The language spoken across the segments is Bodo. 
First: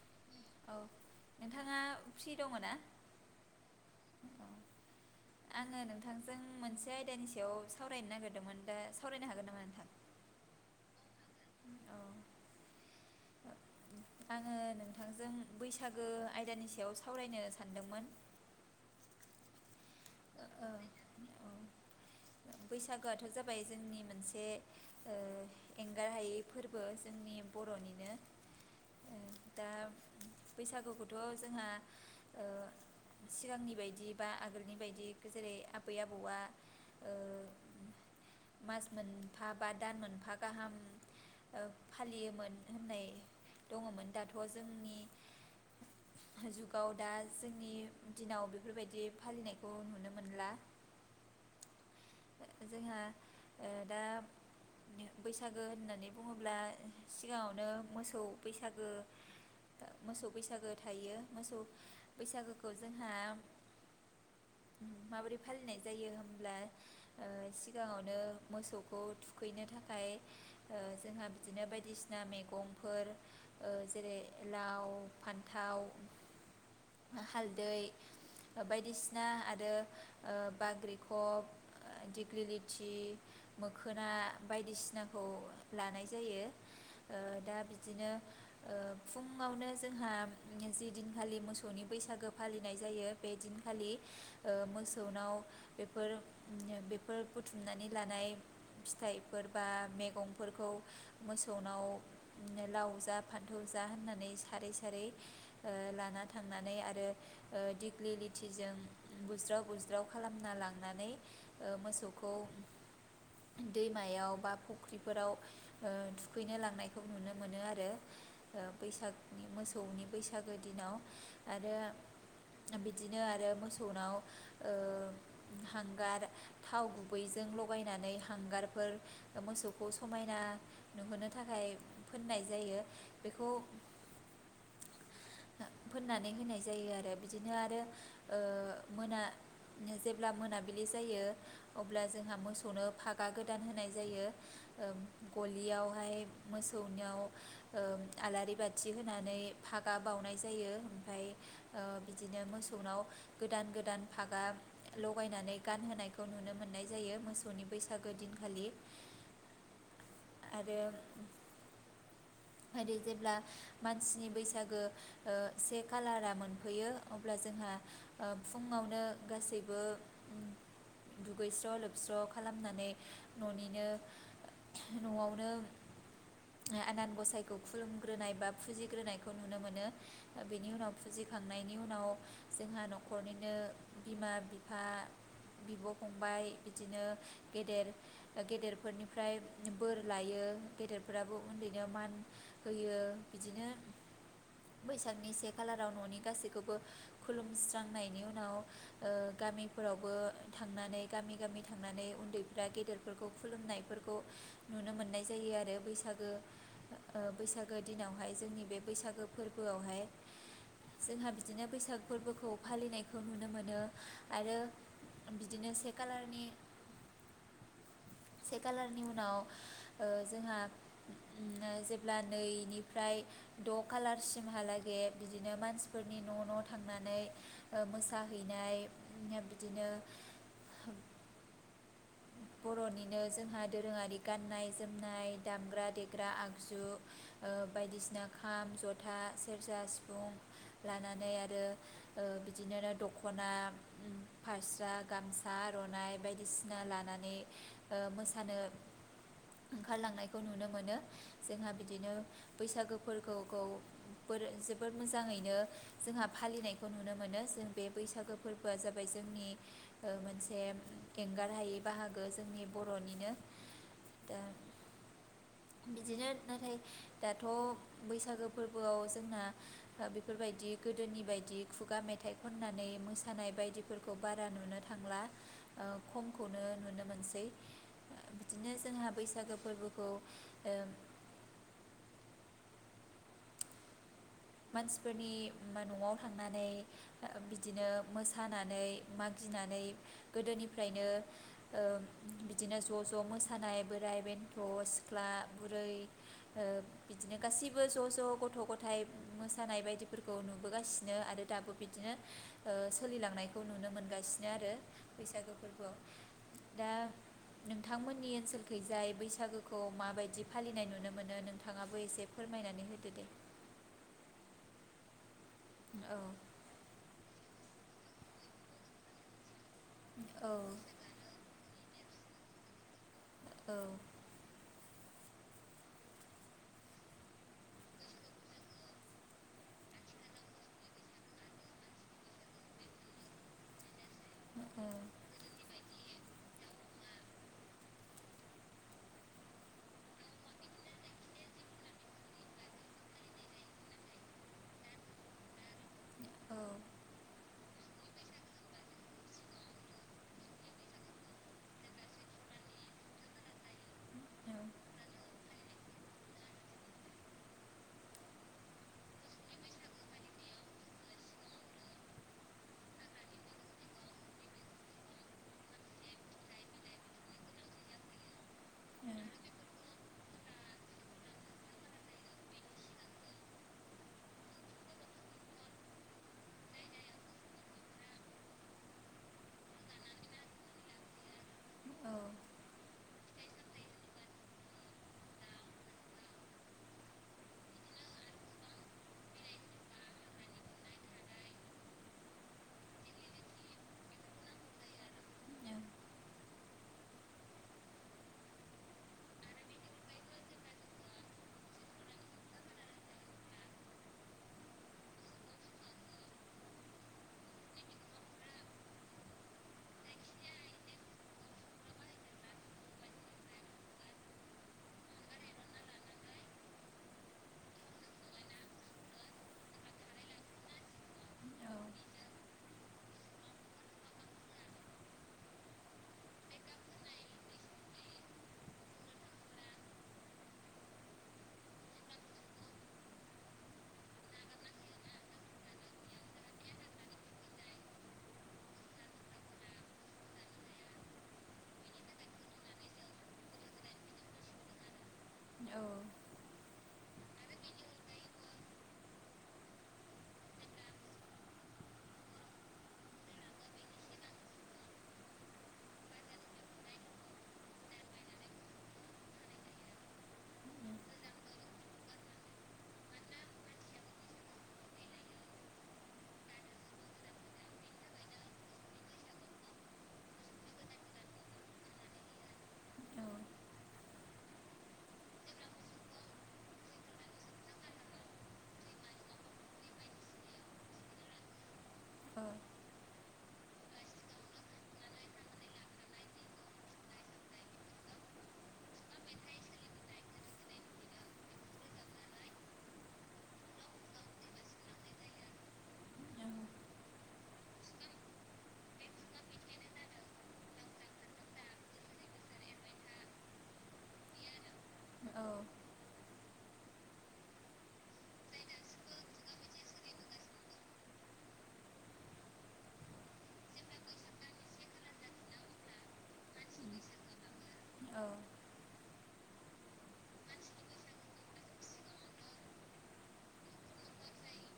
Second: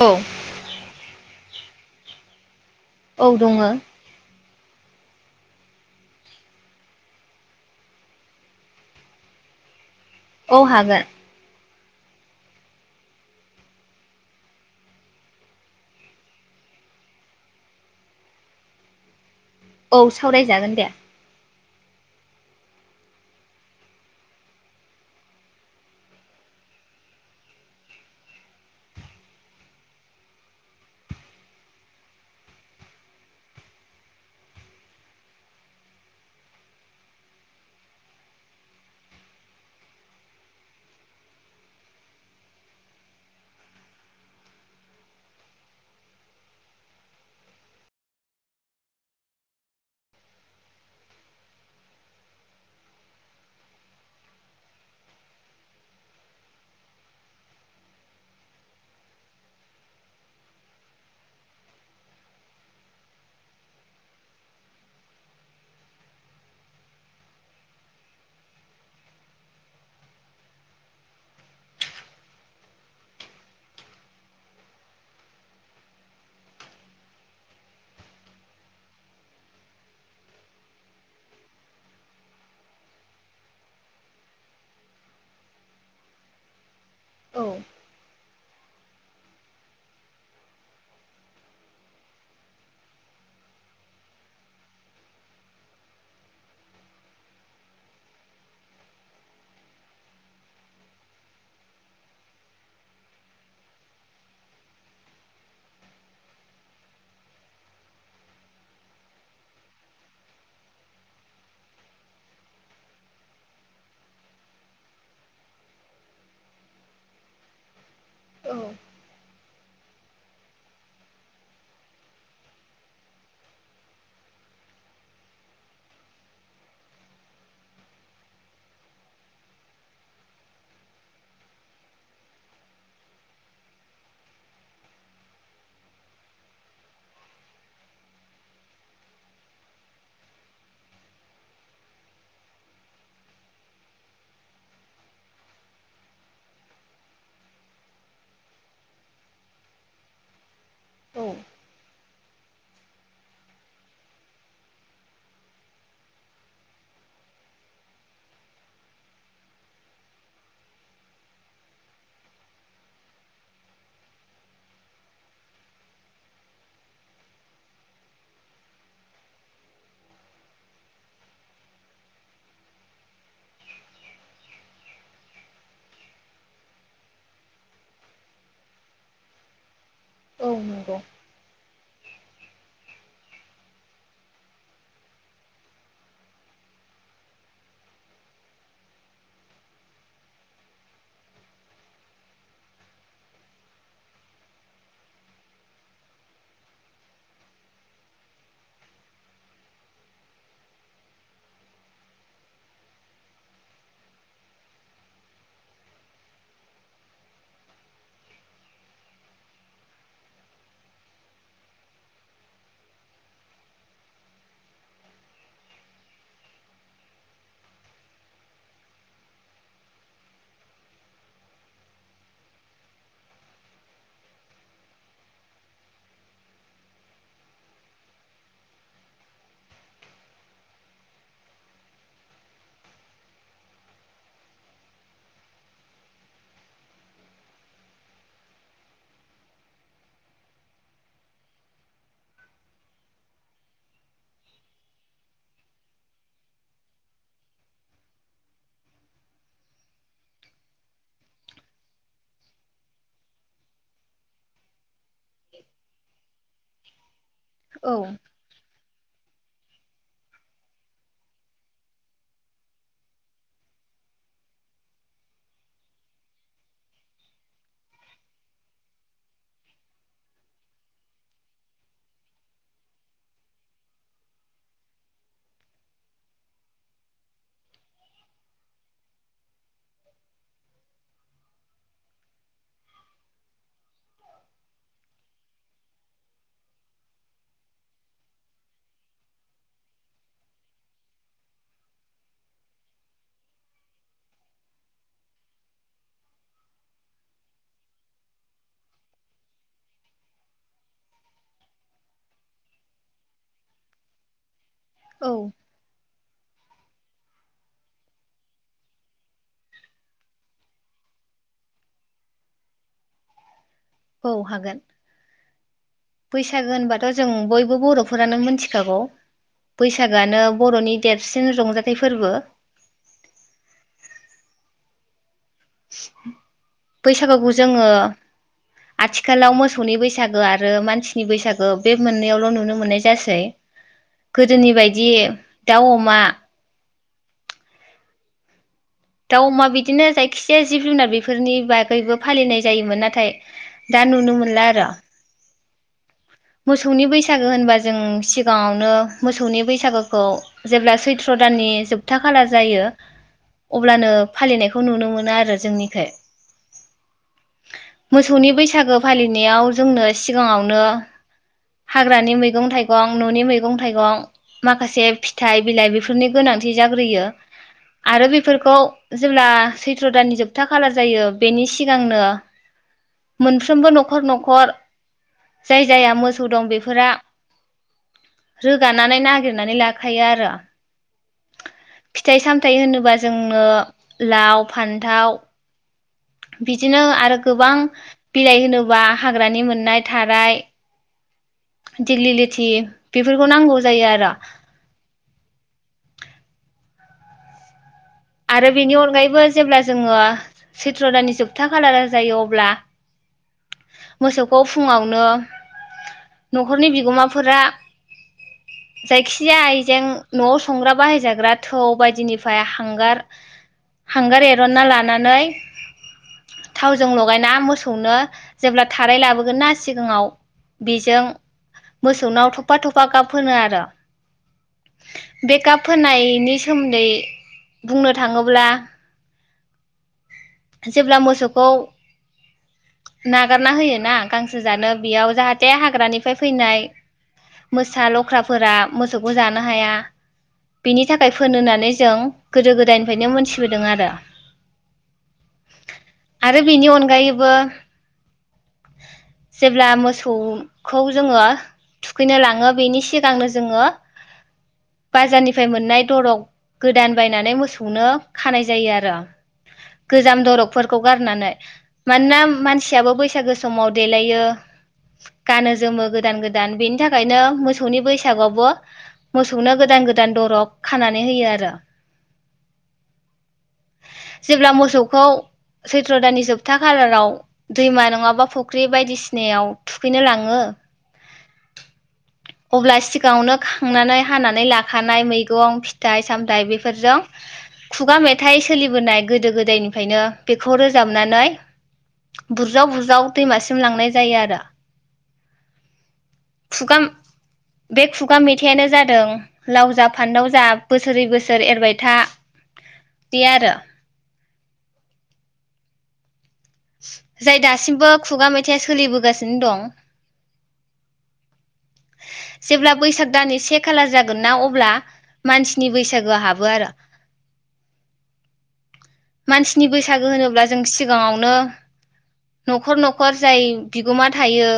औ। औ नोंथाङा फ्रि दंङना? औ दंङ। औ आङो नोंथांजों मोनसे आयदानि सायाव सावरायनो नागिरदोंमोन दा सावरायनो हागोन नामा नोंथां? औ हागोन। आङो नोंथांजों बैसागो आयदानि सायाव सावरायनो सानदोंमोन। औ सावरायजागोन दे। बैसागुआथ' जाबाय जोंनि मोनसे ओ एंगार हायै फोरबो, जोंनि बर'निनो, दा बैसागुखौथ' जोंहा ओ सिगांनि बायदि बा आगोलनि बायदि जेरै आबै आबौआ ओ मास मोनफा बा दान मोनफा गाहाम ओ फालियोमोन होननाय दङमोन, दाथ' जोंनि जुगाव दा जोंनि दिनाव बेफोरबायदि फालिनायखौ नुनो मोन मोनला, जोंहा ओ दा बैसागो होननानै बुङोब्ला सिगाङावनो मोसौ बैसागो मोसौ बैसागो थायो मोसौ बैसागोखौ जोंहा माबोरै फालिनाय जायो होमब्ला? ओ सिगाङावनो मोसौखौ थुखैनो थाखाय। ओ जोंहा बिदिनो बायदिसिना मैगंफोर ओ जेरै लाव फान्थाव हालदै बायदिसिना आ आरो ओ बाग्रिखब दिगिलि लिथि मोखोना बायदिसिनाखौ लानाय जायो। ओ औ दा बिदिनो ओ फुंङावनो जोंहा जि दिनखालि मोसौनि बैसागो फालिनाय जायो बै दिनखालि ओ मोसौनाव बेफोर बेफोर बुथुमनानै लानाय फिथाइफोर बा मैगंफोरखौ मोसौनाव लाव जा फान्थाव जा होननानै सारै सारै ओ लाना थांनानै आरो ओ दिग्लि लथिजों बुज्राव बुज्राव खालामना लांनानै ओ मोसौखौ दैमायाव बा फुख्रिफोराव ओ थुखैनो लांनायखौ नुनो मोनो आरो। औ ओ बैसागनि मोसौ मोसौनि बैसागो दिनाव आरो बिदिनो आरो मोसौ मोसौनाव ओ हांगार थाव गुबैजों लगायनानै हांगारफोर मोसौखौ समायना नुहोनो थाखाय फोननाय जायो बेखौ हो फोननानै होनाय जायो आरो बिदिनो आरो ओ मोना जेब्ला मोनाबिलि जायो अब्ला जोंहा मोसौनो फागा गोदान होनाय जायो ओ गलियावहाय मोसौनियाव ओ आलारि ओ बाथि होनानै फागा बावउनाय जायो। ओमफाय औ। ओ बिदिनो मोसौनाव गोदान गोदान फागा लगायनानै गानहोनायखौ नुनो मोननाय जायो मोसौनि बैसागो दिनखालि आरो ओरै जेब्ला मानसिनि बैसागो ओ से खालारा मोनफैयो अब्ला जोंहा ओ फुङावनो गासैबो दुगैस्र' लोबस्र' खालामनानै न'निनो न'आवनो आनान गसायखौ खुलुमग्रोनाय बा फुजिग्रोनायखौ नुनो मोनो। औ बेनि उनाव नंगौ फुजिखांनायनि बेनि उनाव जोंहा न'ख न'खरनिनो बिमा बिफा बिब' फंबाय बिदिनो गेदर गेदेरफोरनिफ्राय बोर लायो गेदेरफोराबो उन्दैनो मान होयो बिदिनो बैसागनि से खालाराव न'नि गासैखौबो खुलुमस्रा नायनि उनावो ओ गामिफोरावबो थांनानै गामि गामि थांनानै उन्दैफ्रा गेदेरफोरखौ खुलुमनायफोरखौ नुनो मोननाय जायो आरो बैसागो ओ बैसागो दिनावहाय जोंनि बे बैसागो फोरबोआवहाय जोंहा बिदिनो बैसागो फोरबोखौ फालिनायखौ नुनो मोनो आरो बिदिनो से खालारनि से खालारनि उनाव ओ जोंहा जेब्ला ओ नैनिफ्राय द' खालारसिमहालागै बिदिनो मानसिफोरनि न' न' थांनानै ओ मोसाहैनाय उम्म बिदिनो बर'निनो जोंहा दोरोङारि गाननाय, जोमनाय दामग्रा, देग्रा, आगजु ओ बायदिसिना खाम, जथा, सेरजा, सिफुं लानानै आरो ओ बिदिनो दख'ना, फास्रा, गामसा, र'नाय बायदिसिना ला नानै ओ मोसानो ओंखारलांनायखौ नुनो मोनो। जोंहा बिदिनो बैसागोफोरखोखौ फोर जोबोर मोजाङैनो जोंहा फालिनायखौ नुनो मोनो। जों बे औ बैसागो फोरबोआ जाबाय फाय जोंनि ओ मोनसे एंगारहायै बाहागो जोंनि बर'निनो दा बिदिनो नाथाय दाथ' बैसागो फोरबोआव जोंना बेफोरबायदि गोदोनि बायदि खुगा मेथाइ खननानै मोसानाय बायदिफोरखौ बारा नुनो थांला ओ खम खौनो नुनो मोनसै बिदिनो जोंहा बैसागो फोरबोखौ ओ मानसिफोरनि मा न'आव थांनानै। ओ बिदिनो मोसानानै, मागिनानै गोदोनिफ्रायनो ओ बिदिनो ज' ज' मोसानाय बोराइ बेन्थ' सिख्ला, बुरै ओ बिदिनो गासैबो ज' ज' गथ' गथाय मोसानाय बायदिफोरखौ नुबोगासिनो आरो दाबो बिदिनो ओ सोलिलांनायखौ नुनो मोनगासिनो आरो। बैसागो फोरबोआव दा नोंथांमोननि ओनसोलखैजाय बैसागोखौ माबायदि फालिनाय नुनो मोनो नोंथाङाबो एसे फोरमायनानै होदो दे। औ हागोन। औ बैसागो होनबाथ' जों बयबो बो बर'फोरानो मिथिखागौ। बैसागोआनो औ बर'नि देरसिन रंजा थाइ फोरबो औ। बैसागुखौ जोङो आथिखालाव मोसौनि बैसागो आरो मानसिनि बैसागो बे मोननैआवल' नुनो मोननाय जासै। गोदोनि औ बायदि दाउ अमा मा दाउ अमा बिदिनो जायखिजाया जिब जुनार बेफोरनि बागैबो फालिनाय जायोमोन नाथाय दा नुनो मोनला आरो। मोसौनि बैसागो होनबा जों सिगाङावनो मोसौनि बैसागोखौ जेब्ला सैथ्र' दाननि जोबथा खाला जायो, अब्लानो फालिनायखौ नुनो मोनो आरो जोंनिखै। मोसौनि बैसागोआव फालिनायाव जोंनो सिगाङावनो हाग्रानि मैगं थाइगं न'नि मैगं थाइगं माखासे फिथाइ बिलाइ बेफोरनि गोनांथि जाग्रोयो आरो बेफोरखौ औ जेब्ला सैथ्र' दाननि जोबथा खालार जायो बेनि सिगांनो मोनफ्रोमबो न'खर न'खर जाय जाया मोसौ दं बेफोरा रोगानानै नागिरनानै लाखायो आरो फिथाइ सामथाय होनोबा जोंनो लाव, फान्थाव बिदिनो आरो गोबां बिलाइ होनोबा हाग्रानि मोननाय थाराय दिग्लि लिथि बेफोरखौ नांगौ जायो आरो। आरो बेनि अनगायैबो जेब्ला जोङो सैथ्र' दाननि जोबथा खालारा जायो। अब्ला मोसौखौ फुङावनो न'खरनि बिगोमाफोरा जायखिजाया आइजें न'आव संग्रा बाहायजाग्रा थौ बायदिनिफाय हांगार हांगार एर'नना लानानै थावजों लगायना मोसौनो जेब्ला थाराय लाबोगोन ना सिगाङाव बेजों मोसौनाव थ'फा थ'फा गाब फोनो आरो। बे गाब फोनायनि सोमोन्दै बुंनो थाङोब्ला जेब्ला मोसौखौ नागारना होयो ना गांसो जानो बेयाव जाहाथे हाग्रानिफ्राय फैनाय मोसा लख्राफोरा मोसौखौ जानो हाया बिनि थाखाय फोननानै जों गोदो गोदायनिफ्रायनो मोनथिबोदों आरो। आरो बिनि अन गायैबो जेब्ला मोसौखौ जोङो थुखैनो लाङो बेनि सिगांनो जोङो बाजारनिफ्राय मोननाय दरग गोदान बायनानै मोसौनो खानाय जायो आरो। गोजाम दरकफोरखौ गारनानै। मानोना मानसियाबो बैसागो समाव देलायो गानो जोमो गोदान गोदान बेनि थाखायनो मोसौनि बैसागआवबो मोसौनो गोदान गोदान दरग खानानै होयो आरो। जेब्ला मोसौखौ सैथ्र' दाननि जोबथा खालाराव दैमा नङाबा फुख्रि बायदिसिनायाव थुखैनो लाङो अब्ला सि गावनो खांनानै हानानै लाखानाय मैगं फिथाइ सामथाय बे फोरजों खुगा मेथाइ सोलिबोनाय गोदो गोदायनिफ्रायनो बेखौ रोजाबनानै बुरजाव बुरजाव दैमासिम लांनाय जायो आरो। खुगा बे खुगा मेथाइनो जादों लाव जा फानदाव जा बोसोरै बोसोर बोसोर एरबाय था बे आरो। औ जाय दासिमबो खुगा मेथाइया सोलिबोगासिनो दं। जेब्ला बैसाग दाननि से खालार जागोन ना अब्ला मानसिनि बैसागोआ हाबो आरो। औ। मानसिनि बैसागो होनोब्ला जों सिगाङावनो न'खर न'खर जाय बिगोमा थायो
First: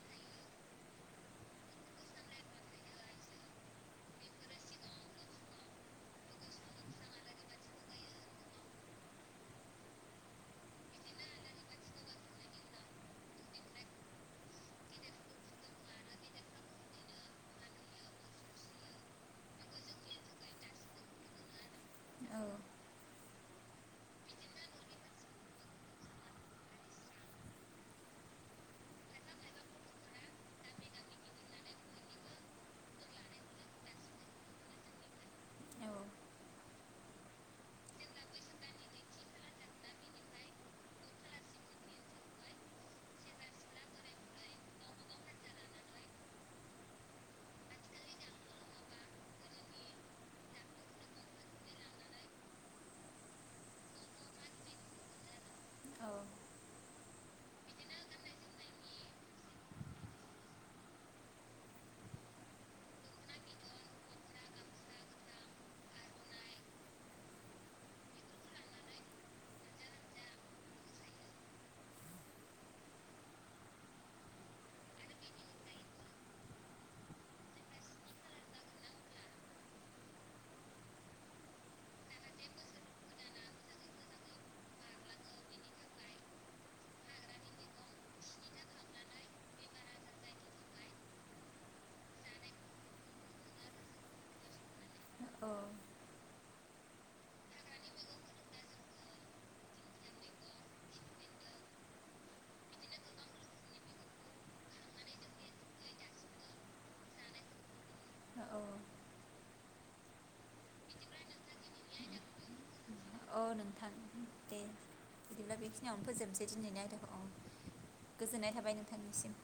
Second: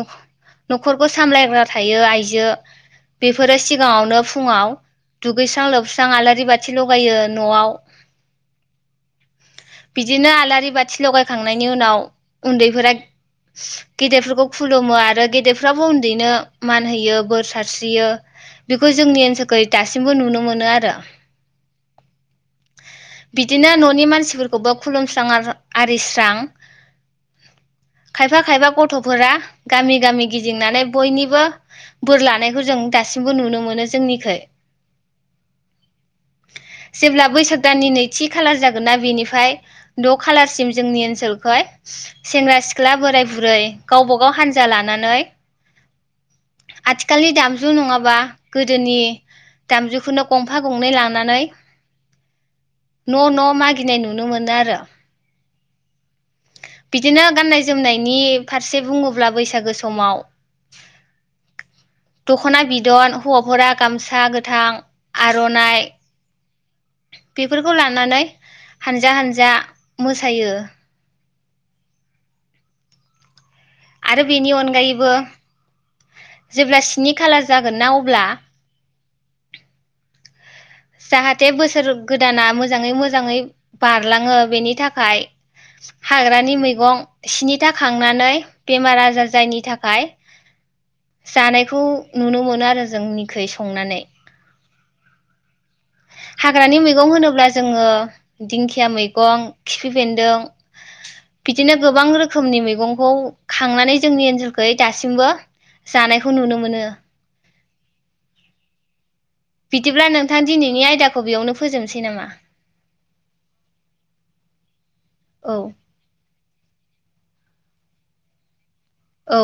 नख-न'खरखौ सामलायग्रा थायो आइजो। बेफोरो सिगाङावनो फुङाव दुगैस्रां लोबस्रां आलारि बाथि लगायो न'आव बिदिनो आलारि बाथि लगायखांनायनि उनाव उन्दैफोरा गेदेरफोरखौ खुलुमो आरो गेदेरफ्राबो उन्दैनो मान होयो बोर सारस्रियो बेखौ जोंनि ओनसोलखौ दासिमबो नुनो मोनो आरो। औ बिदिनो न'नि मानसिफोरखौबो खुलुमस्रां आर आरिस्रां खायफा खायफा गथ'फोरा गामि गामि गिदिंनानै बयनिबो बोर लानायखौ जों दासिमबो नुनो मोनो जोंनिखै। जेब्ला बैसाग दाननि नै थि खालार जागोन नना बेनिफ्राय द' खालारसिम जोंनि ओनसोलखाय सेंग्रा सिख्ला बोराय बुरै गावब गाव हानजा लानानै आथिखालनि दामजु नङाबा गोदोनि दामजुखौनो गंफा गंनै लानानै न' न' मागिनाय नुनो मोनो आरो। बिदिनो गाननाय जोमनायनि फारसे बुङोब्ला बैसागो समाव दख'ना बिदन हौवाफोरा गामसा गोथां, आर'नाइ बेफोरखौ लानानै हानजा हानजा मोसायो आरो बेनि अनगायैबो जेब्ला स्नि खालार जागोन ना अब्ला जाहाथे बोसोर गोदाना मोजाङै मोजाङै बारलाङो बेनि थाखाय हाग्रानि मैगं स्निथा खांनानै बेमार आजार जायि थाखाय जानायखौ नुनो मोनो आरो जोंनिखु संनानै। औ। हाग्रानि मैगं होनोब्ला जोङो दिंखिया मैगं खिफिफेन्दों बिदिनो गोबां रोखोमनि मैगंखौ खांनानै जोंनि ओनसोलखै दासिमबो जानायखौ नुनो मोनो। औ। बिदिब्ला नों थां दिनैनि आयदाखौ बेयावनो फोजोबनोसै नामा? नोंथां औ। दिनैनो आयदा औ गोजोननाय थाबाय नों औ।